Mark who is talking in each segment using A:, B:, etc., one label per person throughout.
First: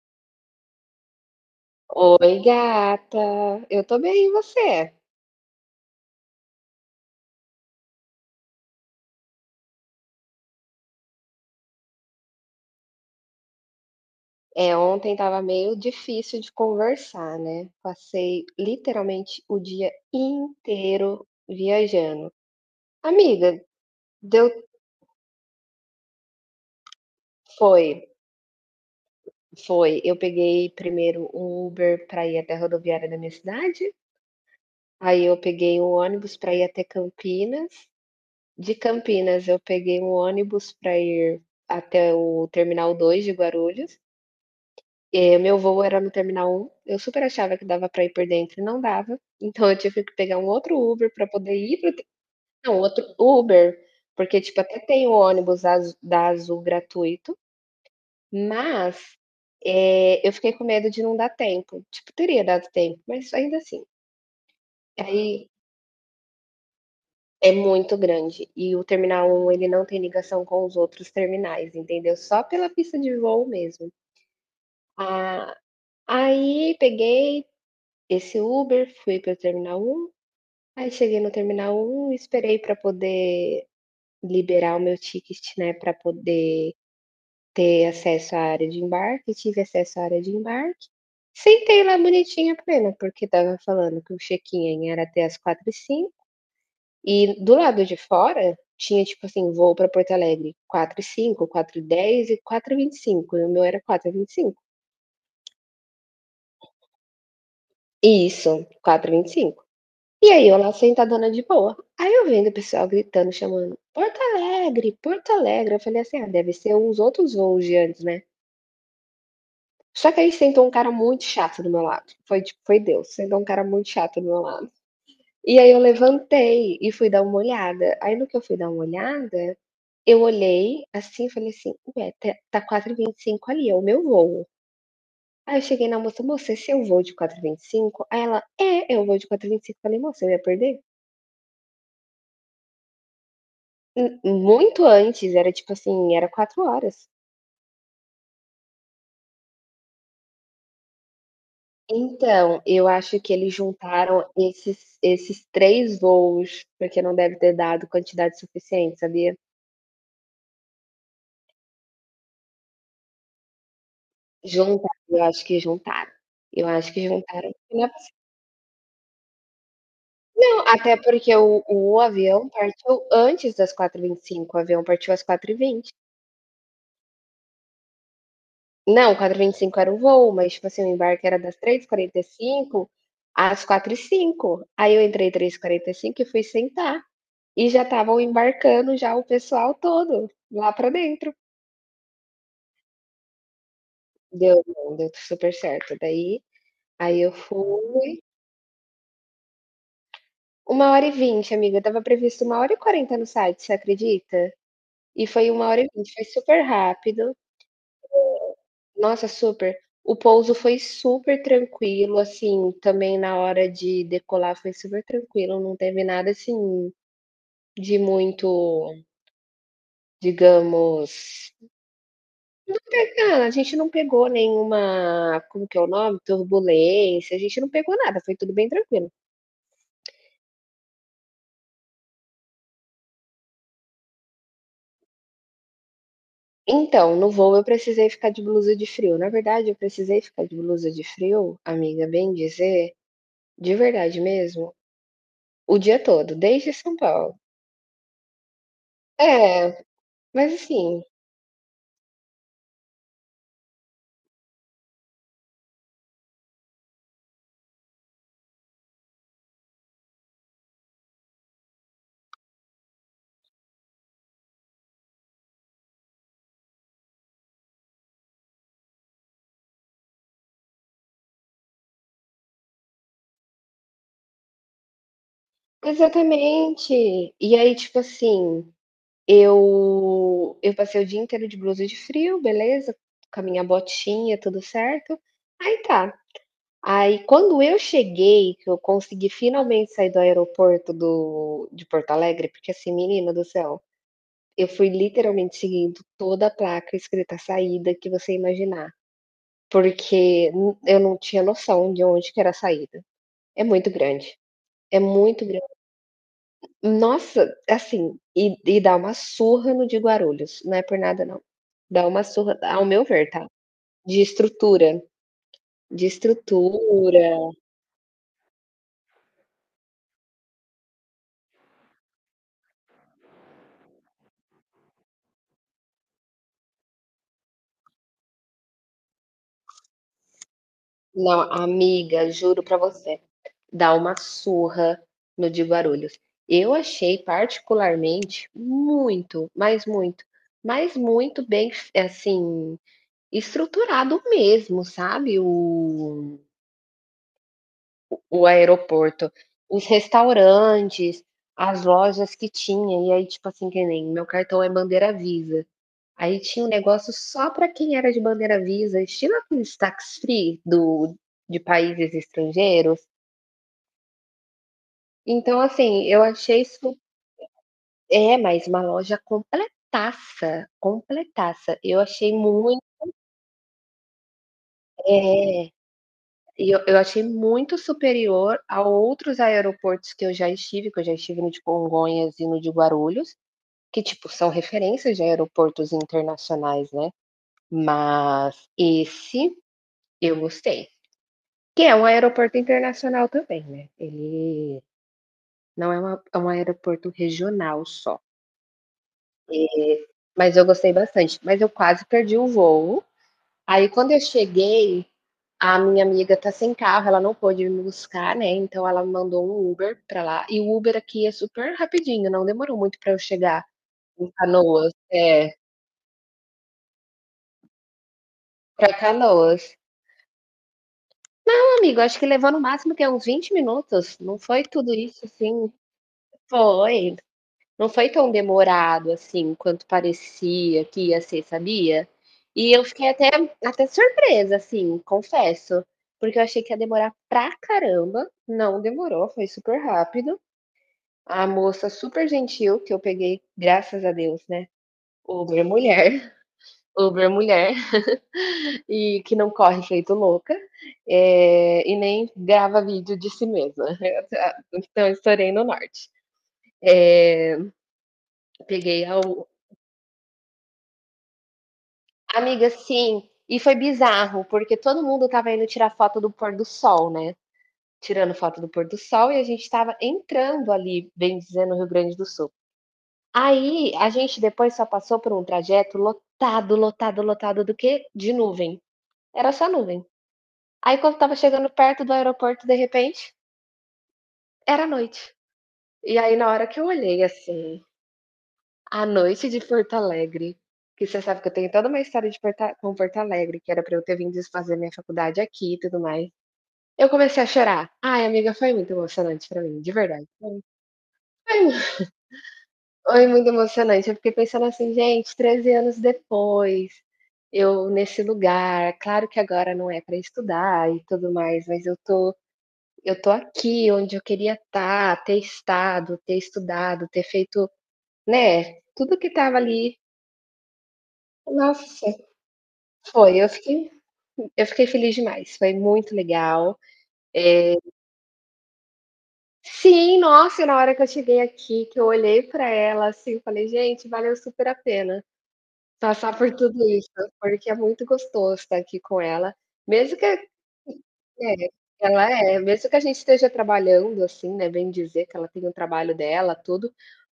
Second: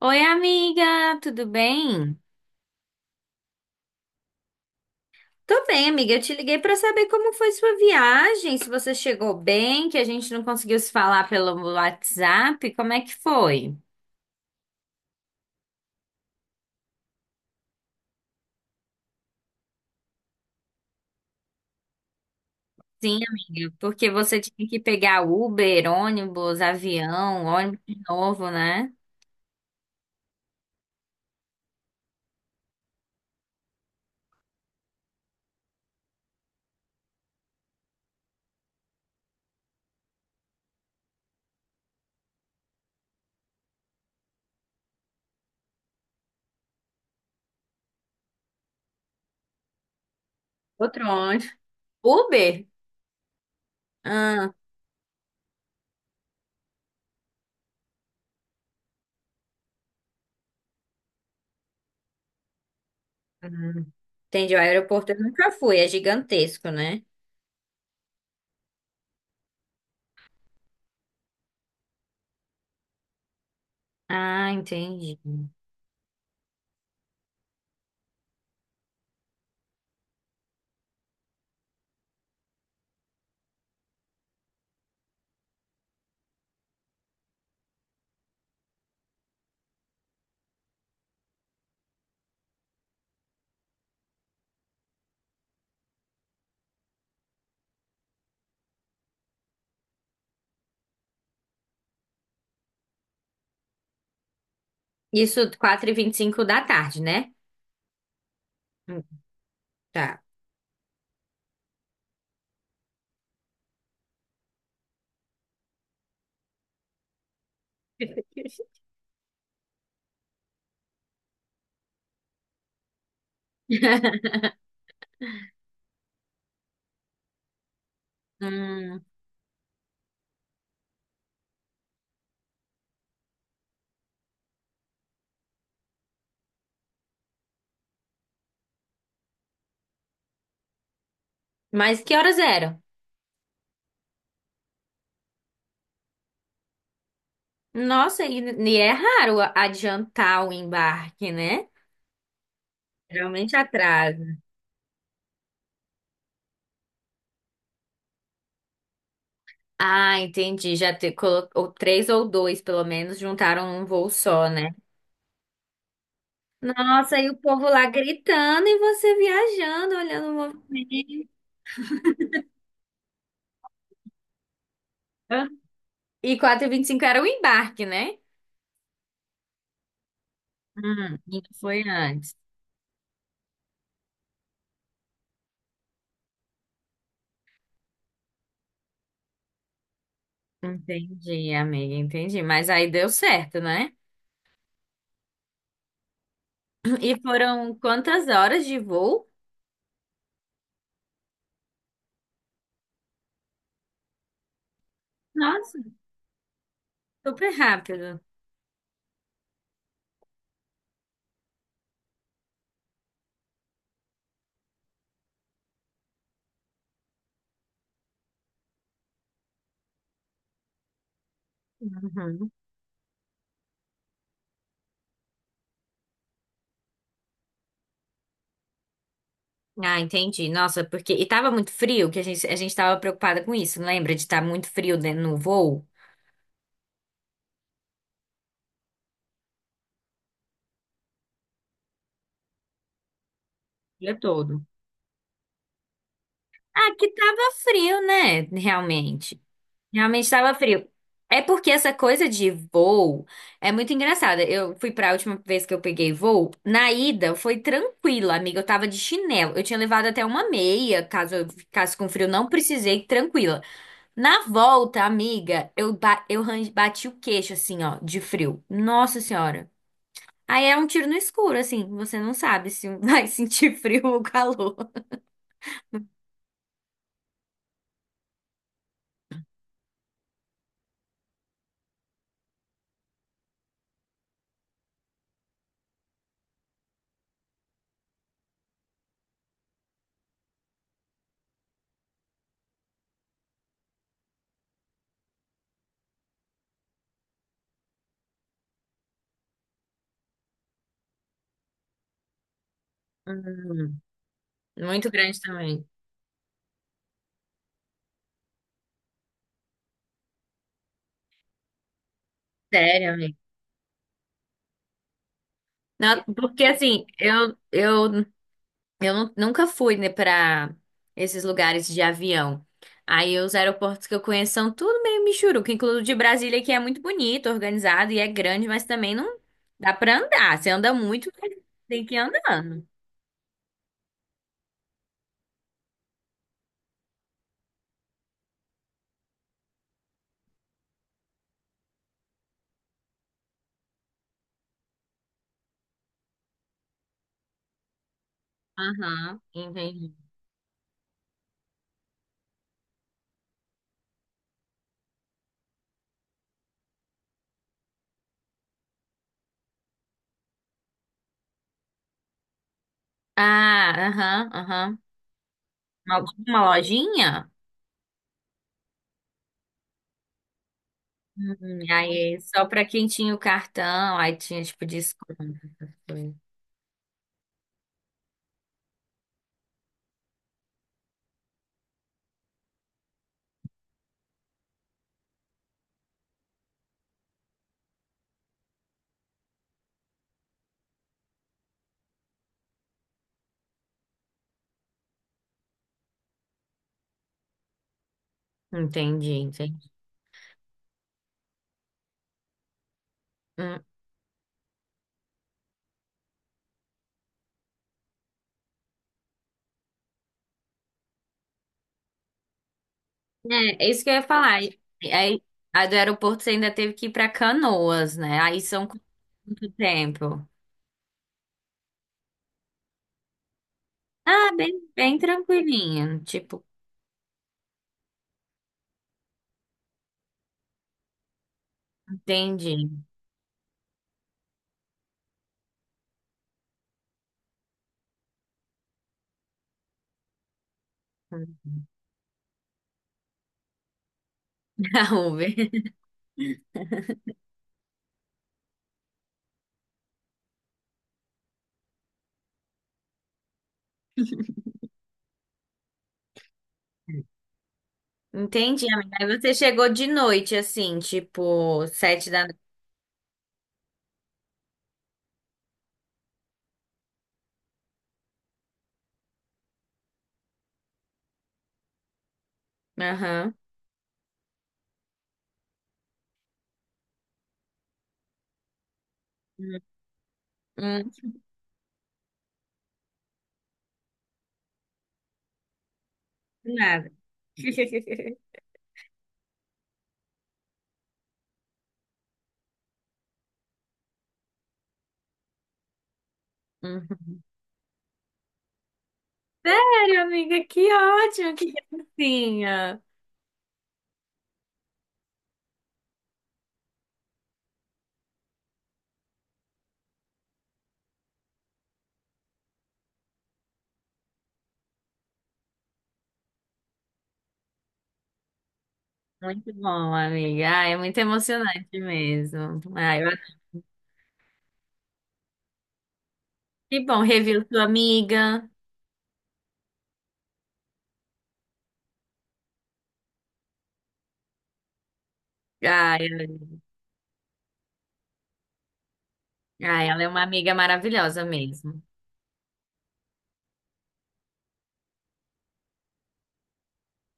A: Oi, amiga, tudo bem?
B: Oi, gata. Eu tô bem, e você?
A: Tô bem, amiga. Eu te liguei pra saber como foi sua viagem, se você chegou bem, que a gente não conseguiu se falar pelo WhatsApp. Como é que foi?
B: Ontem tava meio difícil de conversar, né? Passei literalmente o dia inteiro viajando.
A: Sim,
B: Amiga,
A: amiga, porque você
B: deu
A: tinha que pegar Uber, ônibus, avião, ônibus
B: foi,
A: de novo, né?
B: foi. Eu peguei primeiro um Uber pra ir até a rodoviária da minha cidade, aí eu peguei um ônibus pra ir até Campinas. De Campinas eu peguei um ônibus pra ir até o Terminal 2 de Guarulhos. Meu voo era no terminal um, eu super achava que dava para ir por dentro e não dava, então eu tive que pegar um outro
A: Outro
B: Uber para
A: ônibus?
B: poder ir para
A: Uber?
B: não, outro Uber, porque,
A: Ah,
B: tipo, até tem o ônibus azu da Azul gratuito, mas, eu fiquei com medo de não dar tempo, tipo, teria dado tempo, mas ainda assim,
A: hum. Entendi. O aeroporto eu
B: aí
A: nunca fui, é gigantesco, né?
B: é muito grande e o terminal um ele não tem ligação com os outros terminais, entendeu, só pela pista de voo mesmo.
A: Ah, entendi.
B: Ah, Aí peguei esse Uber, fui para o terminal um. Aí cheguei no terminal 1, esperei para poder liberar o meu ticket, né, para poder ter acesso à área de embarque, tive acesso à área de embarque, sentei lá bonitinha plena, porque estava falando que o check-in era até as 4h05, e do lado de fora tinha, tipo assim, voo para Porto Alegre 4h05, 4h10 e 4h25. E o meu era 4h25.
A: Isso 4:25 da tarde, né?
B: Isso,
A: Hum.
B: 4h25.
A: Tá.
B: E aí eu lá sentadona de boa. Aí eu vendo o pessoal gritando, chamando: "Porto Alegre, Porto Alegre". Eu falei assim: "Ah, deve ser uns outros voos de antes, né". Só que aí sentou um cara muito chato do meu lado, foi tipo foi Deus, sentou um cara muito chato do meu lado. E aí eu levantei e fui dar uma olhada. Aí no que eu fui dar uma
A: Hum,
B: olhada, eu olhei assim e falei assim: "Ué, tá 4h25 ali, é o meu voo". Aí eu cheguei na moça: "Moça, esse é o voo de 4h25?" Aí ela: "É, é o voo de 4h25". Falei: "Moça, eu ia perder?"
A: mas que horas eram?
B: Muito antes, era tipo assim, era 4 horas.
A: Nossa, e é raro adiantar o embarque, né?
B: Então, eu acho que eles
A: Geralmente
B: juntaram
A: atrasa.
B: esses 3 voos, porque não deve ter dado quantidade suficiente, sabia?
A: Ah, entendi. Já te, colocou três ou dois, pelo menos, juntaram num voo só, né?
B: Juntaram, eu acho que juntaram. Eu acho que
A: Nossa, e o
B: juntaram.
A: povo
B: Não
A: lá
B: é possi,
A: gritando e você viajando, olhando o
B: não, até
A: movimento.
B: porque o avião partiu antes das 4h25, o avião partiu às 4h20.
A: E 4:25 era o embarque, né?
B: Não, 4h25 era o voo, mas tipo assim, o
A: Hum,
B: embarque era
A: isso
B: das
A: foi
B: três e quarenta e
A: antes.
B: cinco às 4h05. Aí eu entrei 3h45 e fui sentar. E já estavam embarcando já o pessoal todo lá pra dentro.
A: Entendi, amiga, entendi. Mas aí deu certo, né?
B: Deu bom, deu super certo. Daí,
A: E
B: aí eu
A: foram
B: fui
A: quantas horas de voo?
B: 1h20, amiga. Tava previsto 1h40 no site, você acredita? E foi uma
A: Nossa,
B: hora e vinte, foi super rápido.
A: super rápido.
B: Nossa, super. O pouso foi super tranquilo, assim, também na hora de decolar foi super tranquilo, não teve nada, assim, de muito, digamos.
A: Uhum.
B: Cara, a gente não pegou nenhuma, como que é o nome? Turbulência, a gente não pegou nada, foi tudo bem tranquilo.
A: Ah, entendi. Nossa, porque. E tava muito frio, que a gente tava preocupada com isso, não lembra? De estar muito frio dentro no voo? O
B: Então, no voo eu precisei ficar de blusa de frio. Na verdade, eu precisei ficar de blusa de frio, amiga, bem dizer, de
A: dia
B: verdade
A: todo.
B: mesmo, o dia todo, desde
A: Ah,
B: São
A: que
B: Paulo.
A: tava frio, né? Realmente.
B: É,
A: Realmente
B: mas
A: tava frio.
B: assim,
A: É porque essa coisa de voo é muito engraçada. Eu fui pra última vez que eu peguei voo, na ida foi tranquila, amiga. Eu tava de chinelo. Eu tinha levado até uma meia, caso eu ficasse com frio, não precisei, tranquila. Na volta, amiga, eu bati o queixo, assim, ó, de frio. Nossa senhora. Aí é um tiro no escuro, assim. Você não sabe se vai sentir frio ou calor.
B: exatamente. E aí, tipo assim, eu eu passei o dia inteiro de blusa de frio, beleza, com a minha botinha, tudo certo. Aí tá, aí, quando eu cheguei, que eu consegui finalmente sair do aeroporto do de Porto Alegre, porque assim, menina do céu, eu fui literalmente seguindo toda a placa escrita saída que você imaginar, porque n eu não tinha noção de onde que era a saída.
A: Hum,
B: É muito grande, é
A: muito grande
B: muito grande.
A: também.
B: Nossa, assim, e dá uma surra no de Guarulhos, não é por nada não. Dá uma surra, ao meu
A: Sério,
B: ver,
A: amiga.
B: tá, de estrutura, de
A: Não, porque, assim,
B: estrutura.
A: eu nunca fui, né, pra esses lugares de avião. Aí os aeroportos que eu conheço são tudo meio michuruca, incluindo o de Brasília, que é muito bonito, organizado e é grande, mas também não dá pra andar. Você anda muito,
B: Não,
A: mas tem que ir
B: amiga, juro pra
A: andando.
B: você. Dar uma surra no de Guarulhos. Eu achei particularmente muito, mas muito, mas muito bem, assim, estruturado mesmo, sabe? O aeroporto,
A: Aham,
B: os
A: entendi.
B: restaurantes, as lojas que tinha, e aí, tipo assim, que nem meu cartão é bandeira Visa. Aí tinha um negócio só para quem era de bandeira Visa, estilo aqueles tax free do, de países estrangeiros.
A: Ah, aham, aham.
B: Então, assim, eu achei
A: Alguma
B: isso.
A: lojinha?
B: É, mas uma loja completaça, completaça.
A: Uhum,
B: Eu achei
A: aí só
B: muito,
A: pra quem tinha o cartão, aí tinha tipo desconto.
B: é,
A: Essas coisas.
B: e eu achei muito superior a outros aeroportos que eu já estive, que eu já estive no de Congonhas e no de Guarulhos, que, tipo, são referências de aeroportos internacionais, né. Mas esse eu gostei, que é um aeroporto internacional também, né, ele não é uma é um aeroporto regional só,
A: Entendi, entendi.
B: mas eu gostei bastante. Mas eu quase perdi o voo.
A: Hum.
B: Aí quando eu cheguei, a minha amiga tá sem carro, ela não pôde me buscar, né, então ela mandou um Uber pra lá, e o Uber aqui é super rapidinho, não demorou muito pra eu chegar
A: É, é isso que eu ia
B: em
A: falar.
B: Canoas.
A: Aí,
B: É,
A: a do aeroporto você ainda teve que ir pra Canoas, né? Aí são
B: pra
A: quanto
B: Canoas.
A: tempo?
B: Não, amigo, acho que levou no máximo que uns 20 minutos, não
A: Ah,
B: foi
A: bem,
B: tudo
A: bem
B: isso, assim.
A: tranquilinho. Tipo,
B: Foi. Não foi tão demorado, assim, quanto parecia que ia ser, sabia? E eu
A: entendi.
B: fiquei até até surpresa, assim, confesso, porque eu achei que ia demorar pra caramba, não demorou, foi super rápido. A moça super gentil, que eu peguei, graças a Deus, né,
A: Da
B: Uber
A: Uber.
B: mulher, Uber mulher, e que não corre feito louca, e nem grava vídeo de si mesma. Então estourei no norte. Eh,
A: Entendi,
B: Peguei
A: amiga.
B: a u
A: Aí você chegou de noite, assim, tipo, 7 da noite.
B: amiga, sim. E foi bizarro, porque todo mundo estava indo tirar foto do pôr do sol, né? Tirando foto do pôr do sol e a gente estava entrando ali, bem dizendo, no Rio Grande do Sul.
A: Aham.
B: Aí a gente depois só passou por um trajeto lotado, lotado, lotado do quê? De nuvem. Era só nuvem. Aí
A: Hum.
B: quando tava chegando perto do aeroporto, de repente, era noite. E aí na hora que eu
A: Nada.
B: olhei assim, a noite de Porto Alegre, que você sabe que eu tenho toda uma história de Porta- com Porto Alegre, que era pra eu ter vindo fazer minha faculdade aqui e tudo mais.
A: Hum,
B: Eu comecei a chorar. Ai, amiga, foi muito emocionante pra mim, de
A: Sério,
B: verdade.
A: amiga, que ótimo,
B: Foi
A: que
B: mu,
A: gracinha.
B: foi muito emocionante, eu fiquei pensando assim: "Gente, 13 anos depois, eu nesse lugar, claro que agora não é pra estudar e tudo mais, mas eu tô aqui onde eu queria estar, ter estado, ter estudado, ter feito", né, tudo que tava
A: Muito
B: ali.
A: bom, amiga. Ah, é muito emocionante
B: Nossa,
A: mesmo.
B: foi, eu fiquei feliz demais, foi muito legal.
A: Que bom, reviu
B: Eh
A: sua amiga.
B: Sim, nossa, e na hora que eu cheguei aqui, que eu olhei pra ela, assim, eu falei: "Gente, valeu super a pena
A: Ah,
B: passar por tudo isso", porque é muito gostoso estar aqui com ela,
A: ai
B: mesmo
A: ela
B: que
A: é
B: é,
A: uma amiga maravilhosa mesmo.
B: ela é, mesmo que a gente esteja trabalhando, assim, né, bem dizer que ela tem o trabalho dela, tudo,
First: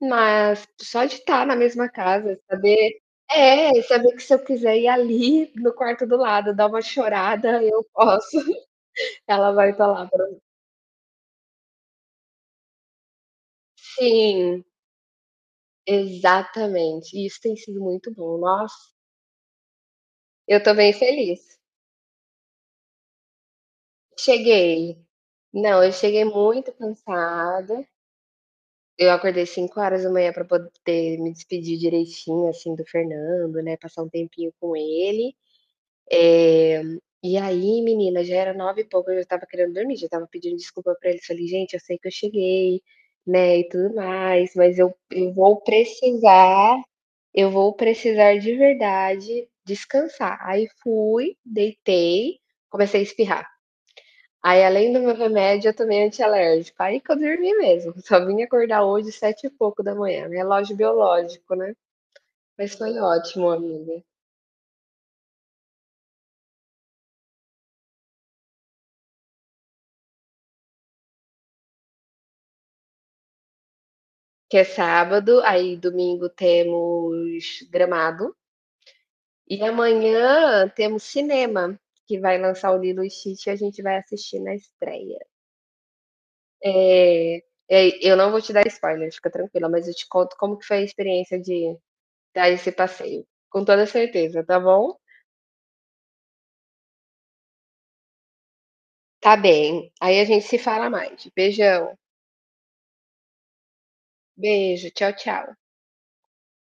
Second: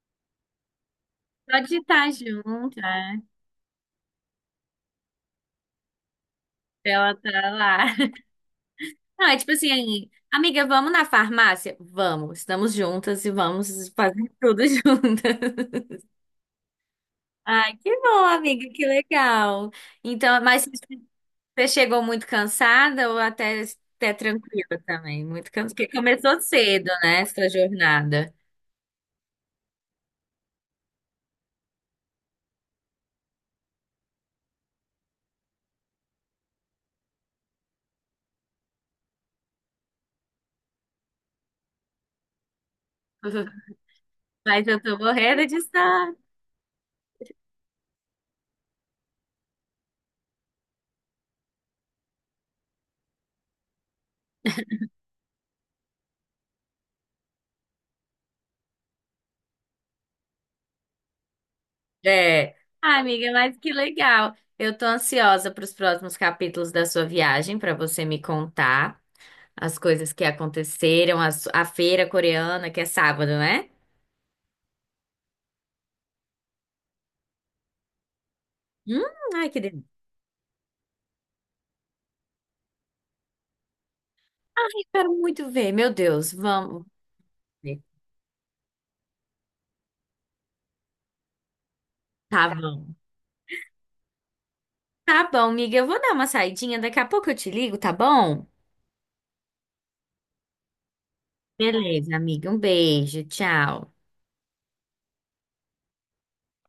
B: mas só de estar na
A: Só de
B: mesma
A: estar
B: casa,
A: junto,
B: saber
A: né?
B: é, saber que se eu quiser ir ali no quarto do lado, dar uma
A: Ela tá
B: chorada, eu
A: lá.
B: posso,
A: Não, é tipo
B: ela
A: assim,
B: vai estar lá pra
A: amiga, vamos na farmácia? Vamos, estamos juntas e vamos fazer tudo
B: sim.
A: juntas.
B: Exatamente, e isso tem
A: Ai,
B: sido
A: que
B: muito
A: bom,
B: bom.
A: amiga,
B: Nossa,
A: que legal. Então,
B: eu
A: mas
B: tô bem feliz.
A: você chegou muito cansada ou até tranquila
B: Cheguei.
A: também? Muito cansada,
B: Não, eu
A: porque
B: cheguei
A: começou
B: muito
A: cedo, né, essa
B: cansada,
A: jornada.
B: eu acordei 5 horas da manhã para poder me despedir direitinho, assim, do Fernando, né, passar um tempinho com ele. E aí, menina, já era 9 e pouco, eu já estava querendo dormir, já estava pedindo desculpa pra eles, falei: "Gente, eu sei que eu cheguei, né, e tudo mais,
A: Mas
B: mas
A: eu
B: eu
A: tô
B: eu
A: morrendo
B: vou
A: de sono.
B: precisar". Eu vou precisar de verdade descansar. Aí fui, deitei, comecei a espirrar. Aí, além do meu remédio, eu tomei antialérgico. Aí que eu dormi mesmo. Só vim acordar hoje sete e pouco da manhã. Relógio biológico, né?
A: É.
B: Mas
A: Ah,
B: foi
A: amiga,
B: ótimo,
A: mas que
B: amiga.
A: legal. Eu tô ansiosa para os próximos capítulos da sua viagem, para você me contar as coisas que aconteceram, a, a feira coreana, que é sábado, né?
B: Que é sábado, aí domingo temos Gramado.
A: Hum, ai, que
B: E
A: delícia.
B: amanhã temos cinema, que vai lançar o Lilo e Stitch e a gente vai assistir na
A: Ai, quero
B: estreia.
A: muito ver. Meu Deus, vamos
B: É,
A: ver.
B: É, eu não vou te dar spoiler, fica tranquila, mas eu te conto como que foi a experiência de
A: Tá
B: dar esse
A: bom.
B: passeio. Com toda certeza, tá bom?
A: Tá bom, amiga, eu vou dar uma saidinha, daqui a pouco eu te ligo, tá bom?
B: Tá bem. Aí a gente se fala mais. Beijão.
A: Beleza, amiga. Um beijo. Tchau.
B: Beijo. Tchau, tchau.